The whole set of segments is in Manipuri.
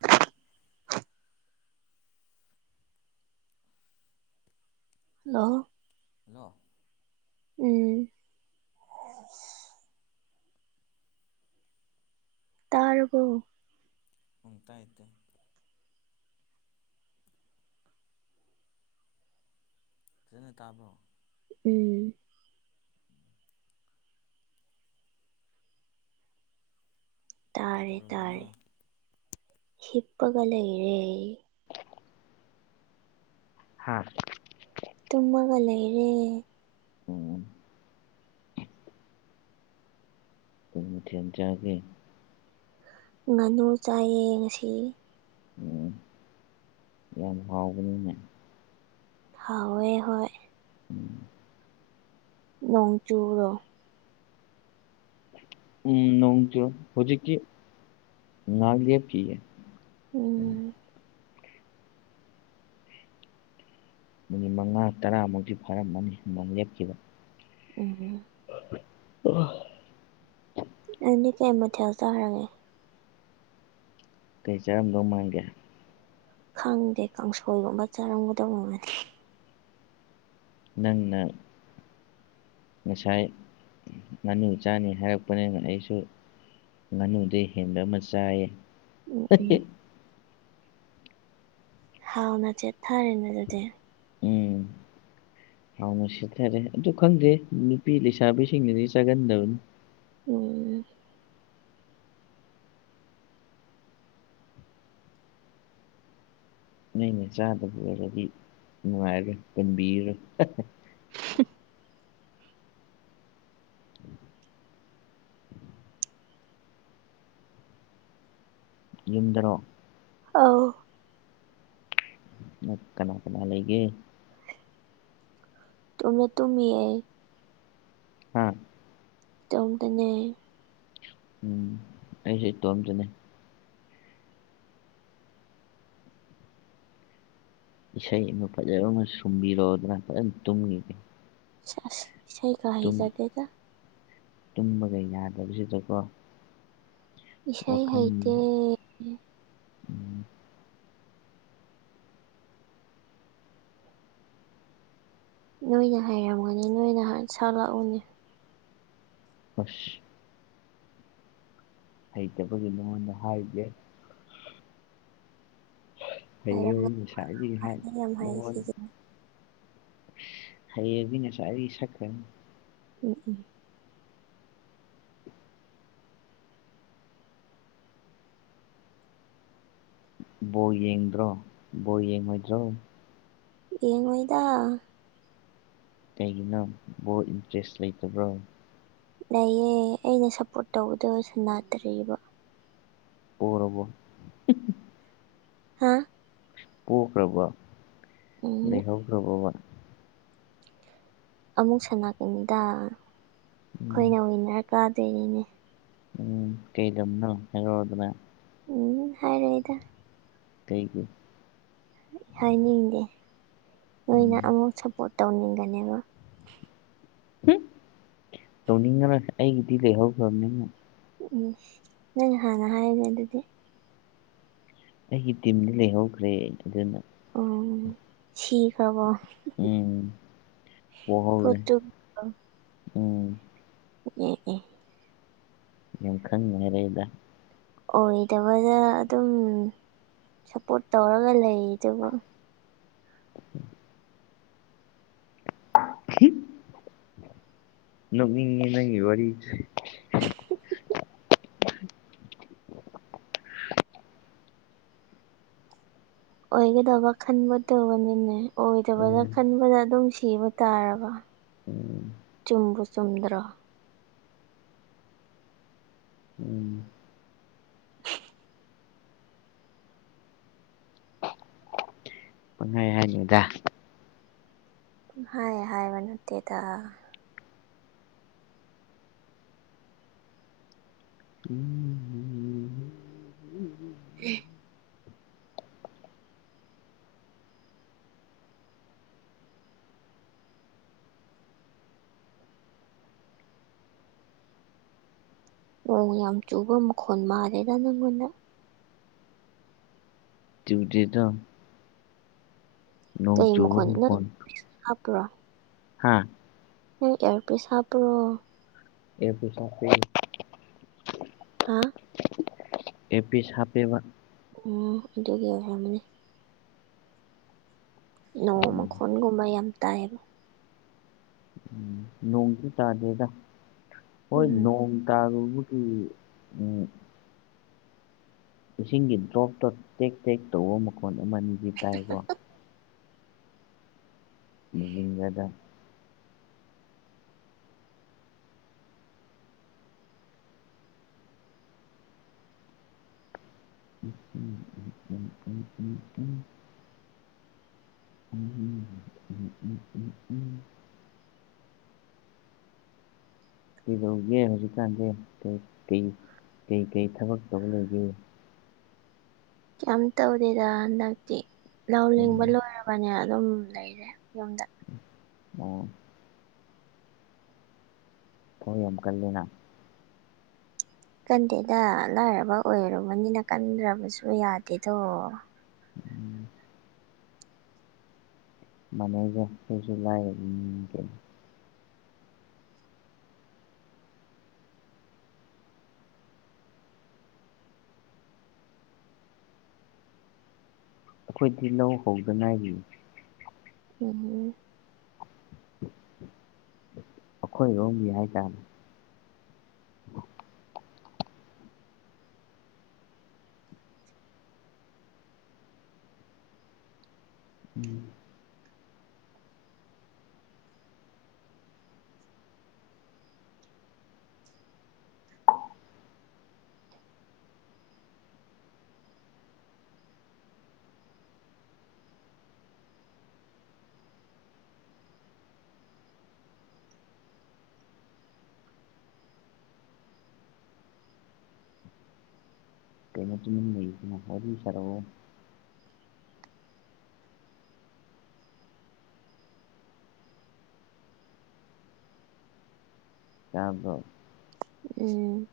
ꯍꯂꯣ ꯍꯜꯂꯣ ꯍꯜꯂꯣ ꯎꯝ ꯇꯥꯔꯕꯣ ꯑꯣ ꯇꯥꯏ ꯇꯥꯏ ꯐꯖꯅ ꯇꯥꯕꯔꯣ ꯎꯝ ꯇꯥꯔꯦ ꯇꯥꯔꯦ ꯀꯩꯗꯧꯔꯝꯃꯤꯅꯣ ꯍꯤꯞꯄꯒ ꯂꯩꯔꯦ ꯍꯥꯥ ꯇꯨꯝꯃꯒ ꯂꯩ ꯂꯩꯔꯦ ꯎꯝ ꯀꯥꯔꯤꯃꯊꯦꯜ ꯆꯒꯦ ꯉꯥꯅꯨ ꯆꯥꯏꯌꯦ ꯉꯥꯁꯤ ꯎꯝ ꯌꯥꯝ ꯍꯥꯎꯕꯅꯤꯅꯦ ꯍꯥꯎꯋꯦ ꯍꯣꯏ ꯎꯝ ꯅꯣꯡ ꯆꯨꯨꯕꯔꯣ ꯎꯝ ꯅꯣꯡ ꯀ ꯍꯧꯖꯤꯛꯀꯤ ꯉꯥꯛꯂꯦꯞꯂꯤꯌꯦ ꯎꯝ ꯃꯤꯅꯤꯠ ꯃꯉꯥ ꯇꯔꯥꯃꯨꯛꯇꯤ ꯐꯥꯔꯝꯃꯅꯤ ꯅ ꯂꯦꯞꯈꯤꯕ ꯎꯝ ꯑ ꯅꯪꯗꯤ ꯀꯩ ꯃꯊꯦꯜ ꯆꯥꯈꯔꯒꯦ ꯀꯩ ꯆꯥꯔꯝꯗꯧ ꯃꯥꯡꯒꯦ ꯈꯪꯗꯦ ꯀꯥꯡꯁꯣꯏꯒꯨꯝꯕ ꯆꯥꯔꯝꯒꯗꯕ ꯃ ꯃꯥꯜꯂꯤ ꯅꯪꯅꯪ ꯉꯁꯥꯏ ꯉꯥꯅꯨ ꯏꯆꯥꯅꯤ ꯍꯥꯏꯔꯛꯄꯅꯤꯅ ꯑꯩꯁꯨ ꯉꯥꯅꯨꯗꯤ ꯍꯦꯟꯕ ꯑꯃ ꯆꯥꯏꯌꯦ ꯎꯝ ꯎꯝ ꯍꯥꯎꯅ ꯆꯦꯊꯔꯦꯅ ꯑꯗꯨꯗꯤ ꯎꯝ [unintelligible] ꯍꯥꯎꯅ ꯁꯦꯠꯊꯔꯦ ꯑꯗꯨ ꯈꯪꯗꯦ ꯅꯨꯄꯤ ꯂꯩꯁꯥꯕꯤꯁꯤꯡꯅꯗꯤ ꯆꯥꯒꯟꯗꯕꯅꯤ ꯎꯝ ꯅꯅꯦ ꯆꯥꯗꯕ ꯑꯣꯏꯔꯗꯤ ꯅꯨꯡꯉꯥꯏꯔꯦ ꯄꯨꯟꯕꯤꯔꯣ ꯎ [unintelligible] ꯌꯨꯝꯗꯔꯣ ꯑꯥꯎ ꯅ ꯀꯅꯥ ꯀꯅꯥ ꯂꯩꯒꯦ ꯏꯇꯣꯝꯗ ꯇꯨꯃꯤꯌꯦ ꯍ ꯇꯣꯝꯗꯅꯦ ꯎꯝ ꯑꯩꯁꯨ ꯇꯣꯝꯇꯅꯦ ꯏꯁꯩ ꯑꯃ ꯐꯖꯕ ꯑꯃ ꯁꯨꯝꯕꯤꯔꯣꯑꯣ ꯑꯗꯨꯅ ꯐꯖꯅ ꯇꯨꯝꯒꯤꯒꯦ ꯏꯁꯩ ꯀ ꯍ ꯆꯗꯦꯗ ꯇꯨꯝꯕꯒꯩ ꯌꯥꯗꯕꯁꯤꯗꯀꯣ ꯏꯁꯁꯥꯏ ꯍꯥꯏꯩꯇ ꯋꯥꯈꯜꯁꯦ ꯎꯝ ꯅꯣꯏꯅ ꯍꯥꯏꯩꯔꯝꯒꯅꯤ ꯅꯣꯏꯅ ꯁꯥꯠꯂꯛꯎꯅꯦ ꯍꯁ ꯍꯩꯇꯕꯒꯤ ꯅꯉꯣꯟꯗ ꯍꯥꯏꯒꯦ ꯍꯩꯌꯦ ꯍꯩꯔꯝꯒꯅꯤ ꯅꯨꯡꯁꯥꯗꯤ ꯌꯥꯝ ꯍꯩ ꯍꯥꯏꯣꯏ ꯁꯤꯁꯦ ꯍꯥꯏꯌꯦꯗꯤ ꯉꯁ ꯆꯈ꯭ꯔ ꯎꯝ ꯎꯝ ꯕꯣ ꯌꯦꯡꯗ꯭ꯔꯣ ꯕꯣ ꯌꯦꯡꯉꯣꯏꯗ꯭ꯔꯣ ꯌꯦꯡꯉꯣꯏꯗ ꯀꯩꯒꯤꯅ ꯕꯣꯠ ꯏꯟꯇꯔꯦꯁ ꯂꯩꯇꯕ꯭ꯔꯣ ꯂꯩꯌꯦꯦ ꯑꯩꯅ ꯁꯞꯄꯣꯔꯠ ꯇꯧꯕꯗꯁꯨ ꯅꯥꯗ꯭ꯔꯑꯕ ꯑꯣꯔꯕꯔꯕꯣ ꯍꯥꯥ ꯄꯈ꯭ꯔꯕ ꯎꯝ ꯂꯩꯍꯧꯈ꯭ꯔꯕꯕ ꯑꯃꯨꯛ ꯁꯅꯥꯀꯅꯤꯗ ꯎꯝ ꯑꯩꯈꯣꯏꯅ ꯋꯤꯟꯅꯔ ꯀꯥꯗꯣꯏꯔꯤꯅꯦ ꯎꯝ ꯀꯩꯔꯝꯅ ꯍꯥꯏꯗ꯭ꯔ ꯎꯝ ꯍꯥꯏꯔꯣꯏꯗ ꯀꯩꯒꯤ ꯍꯥꯏꯅꯤꯡꯗꯦ ꯅꯣꯏꯅ ꯎꯝ ꯑꯃꯨꯛ ꯁꯞꯄꯣꯔꯠ ꯇꯧꯅꯤꯡꯒꯅꯦꯕ ꯇꯧꯅꯤꯡꯉ꯭ꯔ ꯑꯩꯒꯤꯗꯤ ꯂꯩꯍꯧꯈ꯭ꯔꯕꯅꯤ ꯎꯝ ꯅꯣꯏ ꯍꯥꯟꯅ ꯍꯥꯏꯔꯒꯦ ꯑꯗꯨꯗꯤ ꯑꯩꯒꯤ ꯇꯤꯝꯗꯤ ꯂꯩꯍꯧꯈ꯭ꯔꯦ ꯑꯗꯨꯅ ꯑꯣ ꯁꯤꯈ꯭ꯔꯕꯣ ꯎꯝ ꯄꯣꯍꯔꯦ ꯄꯣꯔꯇꯨꯒꯜ ꯎꯝ ꯑꯣ ꯑꯣ ꯌꯦꯈ ꯉꯔꯦꯗ ꯑꯣꯏꯗꯕꯗ ꯑꯗꯨꯝ ꯁꯞꯄꯣꯔꯠ ꯇꯧꯔꯒ ꯂꯩ ꯑꯗꯨꯕꯨ ꯐꯈꯤ ꯅꯣꯛꯅꯤꯡꯉꯤ ꯅꯪꯒꯤ ꯋꯥꯔꯤꯦ ꯑꯣꯏꯒꯗꯕ ꯈꯟꯕ ꯇꯧꯕꯅꯤꯅꯦ ꯑꯣꯏꯗꯕꯗ ꯎꯝ ꯈꯟꯕꯗ ꯑꯗꯨꯝ ꯁꯤꯕ ꯇꯥꯔꯔꯕ ꯎꯝ ꯇꯨꯝꯕꯨꯨ ꯁꯨꯝꯗ꯭ꯔ ꯎꯝ [inaudible] ꯊꯗ ꯍꯥꯏ ꯍꯥꯏꯕ ꯅꯠꯇꯦꯗ ꯎꯝꯝ ꯎꯝ ꯅꯣꯡ ꯌꯥꯝ ꯆꯨꯕ ꯃꯈꯣꯟꯜ ꯃꯥꯜꯂꯦꯗ ꯅꯪꯉꯣꯟꯗ ꯭ꯌꯨꯗꯤꯤꯗꯣ ꯀꯩ ꯆꯨꯕ ꯃꯈꯣꯟ ꯅꯪ ꯍꯥꯞꯄ꯭ꯔꯣ ꯍꯥꯥ ꯅ ꯑꯦꯔ ꯄ ꯁꯥ ꯍꯥꯕ꯭ꯔꯣ ꯑꯦ ꯄꯁꯣꯁꯤ ꯍꯥ ꯑꯦ ꯄ ꯁꯥ ꯍꯥꯞꯄꯦꯕ ꯎꯝ ꯑꯗꯨꯒꯤ ꯑꯣꯏꯔꯝꯃꯅꯦ ꯅꯣꯡ ꯎꯝ ꯃꯈꯣꯟꯜꯒꯨꯝꯕ ꯌꯥꯝ ꯇꯥꯏꯑꯕ ꯎꯝ ꯅꯣꯡꯗꯤ ꯇꯥꯗꯦꯗ ꯍꯣꯏ ꯎꯝ ꯅꯣꯡ ꯒꯃꯀꯤ ꯎ ꯏꯁꯤꯡꯒꯤ ꯗ꯭ꯔꯣꯞꯇꯣ ꯇꯦꯛ ꯇꯦꯛ ꯇꯧꯕ ꯃꯈꯣꯟ ꯑꯃꯅꯤ ꯑꯅꯤꯗꯤ ꯇꯥꯏꯀꯣ ꯅꯤꯡꯕꯗ ꯎꯝ ꯎꯝ ꯎꯝ ꯎꯝ ꯎꯝ ꯎꯝ ꯎꯝ ꯎꯝ ꯎꯝ ꯀꯗꯧꯔꯤꯒꯦ ꯍꯧꯖꯤꯛꯀꯥꯟꯗꯤ ꯀꯩ ꯀꯩ ꯀꯩ ꯊꯕꯛ ꯇꯧꯔ ꯂꯩꯒꯦ ꯀꯩꯝ ꯇꯧꯗꯦꯗ ꯍꯟꯗꯛꯇꯤ ꯂꯧ ꯂꯤꯡꯕ ꯎꯝ ꯂꯣꯏꯔꯕꯣ ꯐꯣꯟ ꯌꯦꯡꯉ ꯑꯗꯨꯝ ꯂꯩꯔꯦ ꯌꯨꯝꯗ ꯑꯣ ꯊꯕꯛ ꯌꯥꯝ ꯀꯜꯂꯤꯅ ꯀꯟꯗꯦꯗ ꯂꯥꯏꯔꯕ ꯑꯣꯏꯔꯨꯕꯅꯤꯅ ꯀꯟꯗ꯭ꯔꯕꯁꯨ ꯌꯥꯗꯦꯗꯣ ꯎꯝ ꯃꯥꯟꯅꯩꯗ ꯑꯩꯈꯣꯢꯁꯨ ꯂꯥꯏꯔꯕ ꯃꯤꯅꯤ ꯀꯩꯅꯣ ꯑꯩꯈꯣꯏꯗꯤ ꯂꯧ ꯍꯧꯗ ꯉꯥꯏꯔꯤ ꯎꯝ ꯑꯩꯈꯣꯏꯔꯣꯝꯒꯤ ꯍꯥꯏꯇꯥꯔꯦ ꯎꯝ ꯀꯩꯅ ꯁꯔꯣ ꯀꯗꯣ ꯎꯝ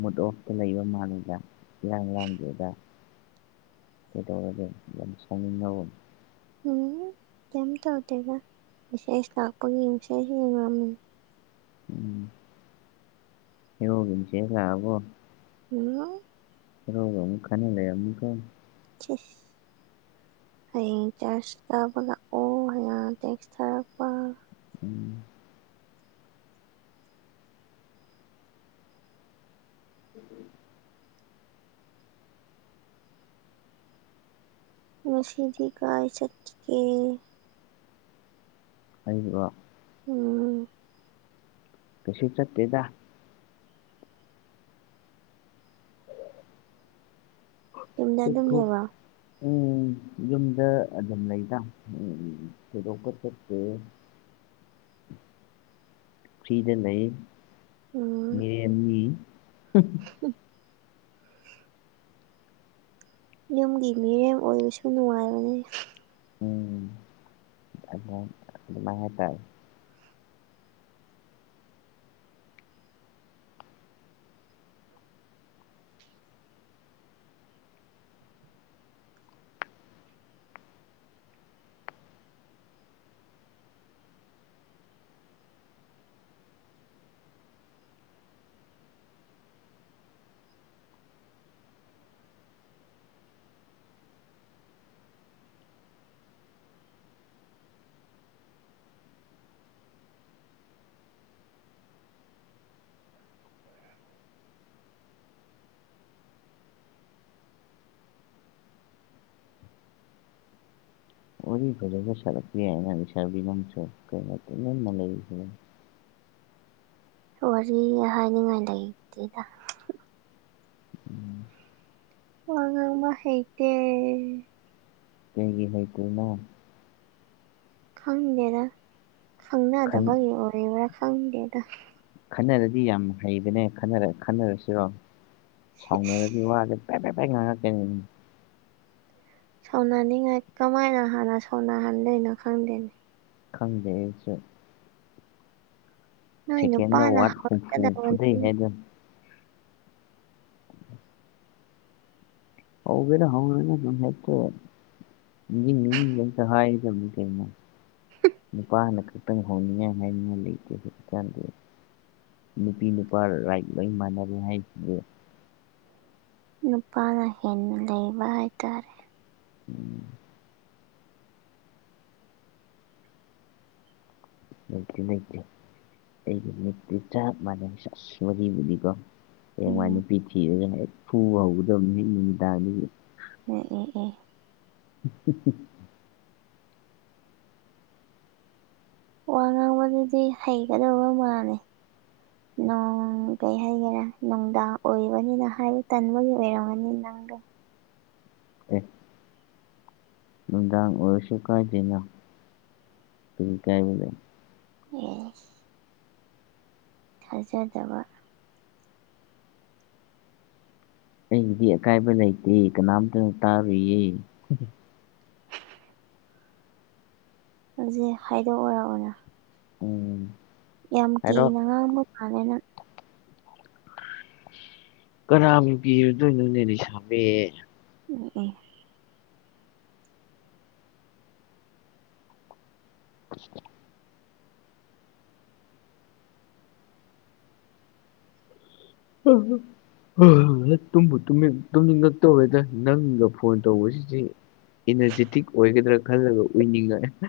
ꯃꯨꯠ ꯑꯣꯐꯇ ꯂꯩꯕ ꯃꯥꯂꯨꯗ ꯏꯔꯥꯡ ꯂꯥꯡꯗꯦꯗ ꯀꯗꯧ ꯑꯗꯨ ꯌꯥꯝ ꯁꯣꯡꯍ ꯅꯕꯨꯝ ꯎꯝ ꯀꯩꯝ ꯇꯧꯗꯦꯗ ꯃꯦꯁꯦꯖ ꯂꯥꯛꯄꯒꯤ ꯃꯦꯁꯦꯖ ꯌꯦꯡꯉꯝꯃꯤꯅꯤ ꯎꯝ ꯍꯉꯒꯤꯁꯤꯦꯂ ꯑꯕꯣ ꯎꯝ ꯔꯧ ꯔꯣ ꯃꯨ ꯈꯅꯦ ꯂꯩ ꯑꯃꯨꯀꯣ ꯑ ꯍꯌꯦꯡ ꯆꯔꯁ ꯀꯥꯕ ꯂꯥꯛꯑꯣ ꯍꯥꯏꯅ ꯇꯦꯛꯁ ꯊꯥꯔꯛꯄ ꯎꯝ ꯎꯝ ꯉꯁꯤꯗꯤ ꯀꯥꯏ ꯆꯠ ꯀꯦ ꯑꯩꯕꯨꯔꯣ ꯎꯝ ꯀꯔꯤꯁꯨ ꯆꯠꯇꯦꯗ ꯌꯨꯝꯗ ꯊꯨꯛ ꯑꯗꯨꯝ ꯊꯨꯛ ꯂꯩꯕ꯭ꯔꯣ ꯎꯝ ꯌꯨꯝꯗ ꯑꯗꯨꯝ ꯂꯩꯗ ꯎꯝ ꯊꯣꯏꯗꯣꯛꯄ ꯆꯠꯇꯦ [inaudible] ꯐꯔꯤꯗ ꯂꯩ ꯎꯝ ꯃꯤꯔ꯭ꯦꯝꯅꯤ ꯎꯝ ꯌꯨꯝꯒꯤ ꯃꯤꯔꯦꯝ ꯑꯣꯏꯕꯁꯨ ꯅꯨꯡꯉꯥꯏꯕꯅꯤ ꯎꯝ ꯑꯗꯨ ꯑꯗꯨꯃꯥꯏ ꯍꯥꯏ ꯇꯥꯔꯦ ꯋꯥꯔꯤ ꯐꯖꯅ ꯁꯥꯔꯛꯇꯦ ꯅꯪꯁꯨ ꯂꯩꯁꯥꯕꯤ ꯅꯡꯁꯨ ꯀꯩꯅꯣ ꯇꯨꯃꯤꯟꯅ ꯂꯩ ꯋꯥꯔꯤ ꯍꯥꯏꯅꯤꯡꯉꯥꯏ ꯂꯩꯇꯦꯗ ꯎꯝ ꯋꯥ ꯉꯥꯡꯕ ꯍꯩꯇꯦ ꯍꯌꯦꯡꯒꯤ ꯅꯣꯏ ꯀꯔꯤ ꯈꯪꯗꯦꯗ ꯈꯟ ꯈꯪꯅꯗꯕꯒꯤ ꯑꯣꯏꯔꯤꯕ꯭ꯔꯥ ꯈꯪꯗꯦꯗ ꯈꯟꯅꯔꯗꯤ ꯌꯥꯝ ꯍꯩꯕꯅꯦ ꯈꯔ ꯈꯟꯅꯔꯁꯤꯔꯣ ꯁꯥꯎꯅꯔꯗꯤ ꯋꯥꯗ ꯄꯔꯦ ꯄꯔꯦ ꯄꯔꯦ ꯉꯥꯡꯉꯛꯀꯅꯤ ꯁꯥꯎꯅꯅꯤꯡꯉꯥꯏ ꯀꯃꯥꯏꯅ ꯍꯥꯟꯅ ꯁꯥꯎꯅꯍꯟꯗꯣꯏꯅꯣ ꯈꯪꯗꯦꯅꯦ ꯈꯪꯗꯦ ꯑꯩꯁꯨ ꯅꯣꯏ ꯁꯦꯀꯦꯟꯗ ꯅꯨꯄꯥꯅ ꯋꯥꯔꯗ ꯍꯨꯝꯐꯨ ꯐꯨꯗꯩ ꯍꯧꯔꯛꯀꯗꯕꯅꯤ ꯍꯥꯏꯗꯅ ꯍꯧꯕꯦꯔ ꯍꯧꯔꯅꯤꯗꯨꯝ ꯍꯦꯛꯇ ꯅꯤꯖꯤꯡ ꯅꯤꯖꯤꯡ ꯍꯦꯛꯇꯥ ꯍꯥꯏꯒꯗꯕꯅꯤ ꯀꯩꯅꯣ ꯅꯤꯄꯥꯅ ꯈꯛꯇ ꯍꯧꯅꯤ ꯍꯥꯏ ꯅꯤꯡꯉꯥꯏ ꯂꯩꯇꯦ ꯀꯩꯅꯣ ꯅꯨꯄꯤ ꯅꯨꯄꯥ ꯔꯥꯏꯠ ꯂꯣꯏ ꯃꯥꯟꯅꯔꯦ ꯍꯥꯏꯔꯤꯗꯨꯗꯤ ꯅꯨꯄꯥꯅ ꯍꯦꯟꯅ ꯂꯩꯕ ꯍꯥꯏꯇꯥꯔꯦ ꯎꯝ ꯂꯩꯇꯦ ꯂꯩꯇꯦ ꯑꯩꯒꯤ ꯃꯤꯠꯇꯤ ꯆꯞ ꯃꯥꯟꯅꯩ ꯑꯥꯁ ꯋꯥꯔꯤꯕꯨꯅꯤ ꯀꯣ ꯍꯌꯦꯡꯋꯥꯏꯅ ꯎꯝ ꯅꯨꯄꯤꯊꯤꯔꯒ ꯍꯦꯛ ꯐꯨꯕ ꯍꯧꯒꯗꯕꯅꯤ ꯅꯨꯃꯤꯗꯥꯡꯗꯒꯤ ꯑꯦ ꯑꯦ ꯑꯦ ꯎ ꯎ ꯎ ꯋꯥ ꯉꯥꯡꯕꯗꯨꯗꯤ ꯍꯩꯒꯗꯕ ꯃꯥꯜꯂꯦ ꯅꯣꯡ ꯀꯩ ꯍꯥꯏꯒꯦꯔꯥ ꯅꯨꯡꯗꯥꯡ ꯑꯣꯏꯕꯅꯤꯅ ꯍꯥꯏꯕ ꯇꯟꯕꯒꯤ ꯑꯣꯏꯔꯝꯒꯅꯤ ꯅꯪꯗꯣ ꯑꯦ ꯅꯨꯡꯗꯥꯡ ꯑꯣꯏꯁꯨ ꯀꯥꯏꯗꯦꯗ ꯀꯔꯤ ꯀꯥꯏꯕ ꯂꯩ ꯑꯦꯁ ꯊꯥꯖꯗꯕ ꯑꯩꯒꯤꯗꯤ ꯑꯀꯥꯏꯕ ꯂꯩꯇꯦ ꯀꯅꯥꯝꯇꯅ ꯇꯥꯔꯣꯏꯌꯦ ꯍꯧꯖꯤꯛ ꯍꯥꯏꯗꯣꯛꯑꯣꯔ ꯎꯝ ꯌꯥꯝ ꯍꯥꯏꯔꯣ ꯀꯤꯅ ꯉꯥꯡꯕ ꯃꯥꯜꯂꯦ ꯅꯪ ꯀꯅꯥꯕꯨ ꯀꯤꯔꯨꯗꯣꯏꯅꯣꯅꯦ ꯂꯩꯁꯥꯕꯤ ꯎꯝ ꯎꯝ [unintelligible] ꯎꯝ ꯇꯨꯝꯕꯨ ꯇꯨꯝꯅꯤꯡꯉꯛꯇꯧꯔꯦꯗ ꯅꯪꯒ ꯐꯣꯟ ꯇꯧꯕꯁꯤꯗꯤ ꯏꯅꯔꯖꯤꯇꯤꯛ ꯑꯣꯏꯒꯗ꯭ꯔꯥ ꯈꯜꯂꯒ ꯎꯏꯅꯤꯡꯉꯥꯛ ꯑ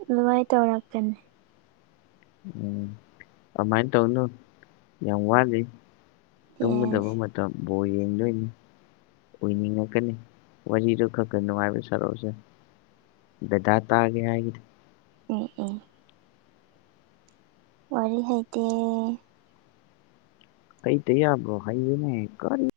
ꯑꯗꯨꯃꯥꯏꯅ ꯇꯧꯔꯛꯀꯅꯤ ꯎꯝ ꯑꯗꯨꯃꯥꯏꯅ ꯇꯧꯅꯨ ꯌꯥꯝ ꯋꯥꯠꯂꯤ ꯇꯨꯝꯒꯗꯕ ꯑꯦꯁ ꯃꯇꯝ ꯕꯣꯜ ꯌꯦꯡꯗꯣꯏꯅꯤ ꯑꯣꯏꯅꯤꯡꯉꯛꯀꯅꯤ ꯋꯥꯔꯤꯗꯣ ꯈꯒꯥ ꯅꯨꯡꯉꯥꯏꯕ ꯁꯥꯔꯛ ꯑꯣꯁꯦ ꯗꯗꯥꯥ ꯇꯒꯦ ꯍꯥꯏꯒꯦꯗꯤ ꯑꯣ ꯑꯣ ꯋꯥꯔꯤ ꯍꯩꯇꯦ ꯀꯩꯇꯥ ꯌꯥꯕꯔꯣ ꯍꯩꯌꯨꯅꯦ ꯀꯔꯤꯅꯣ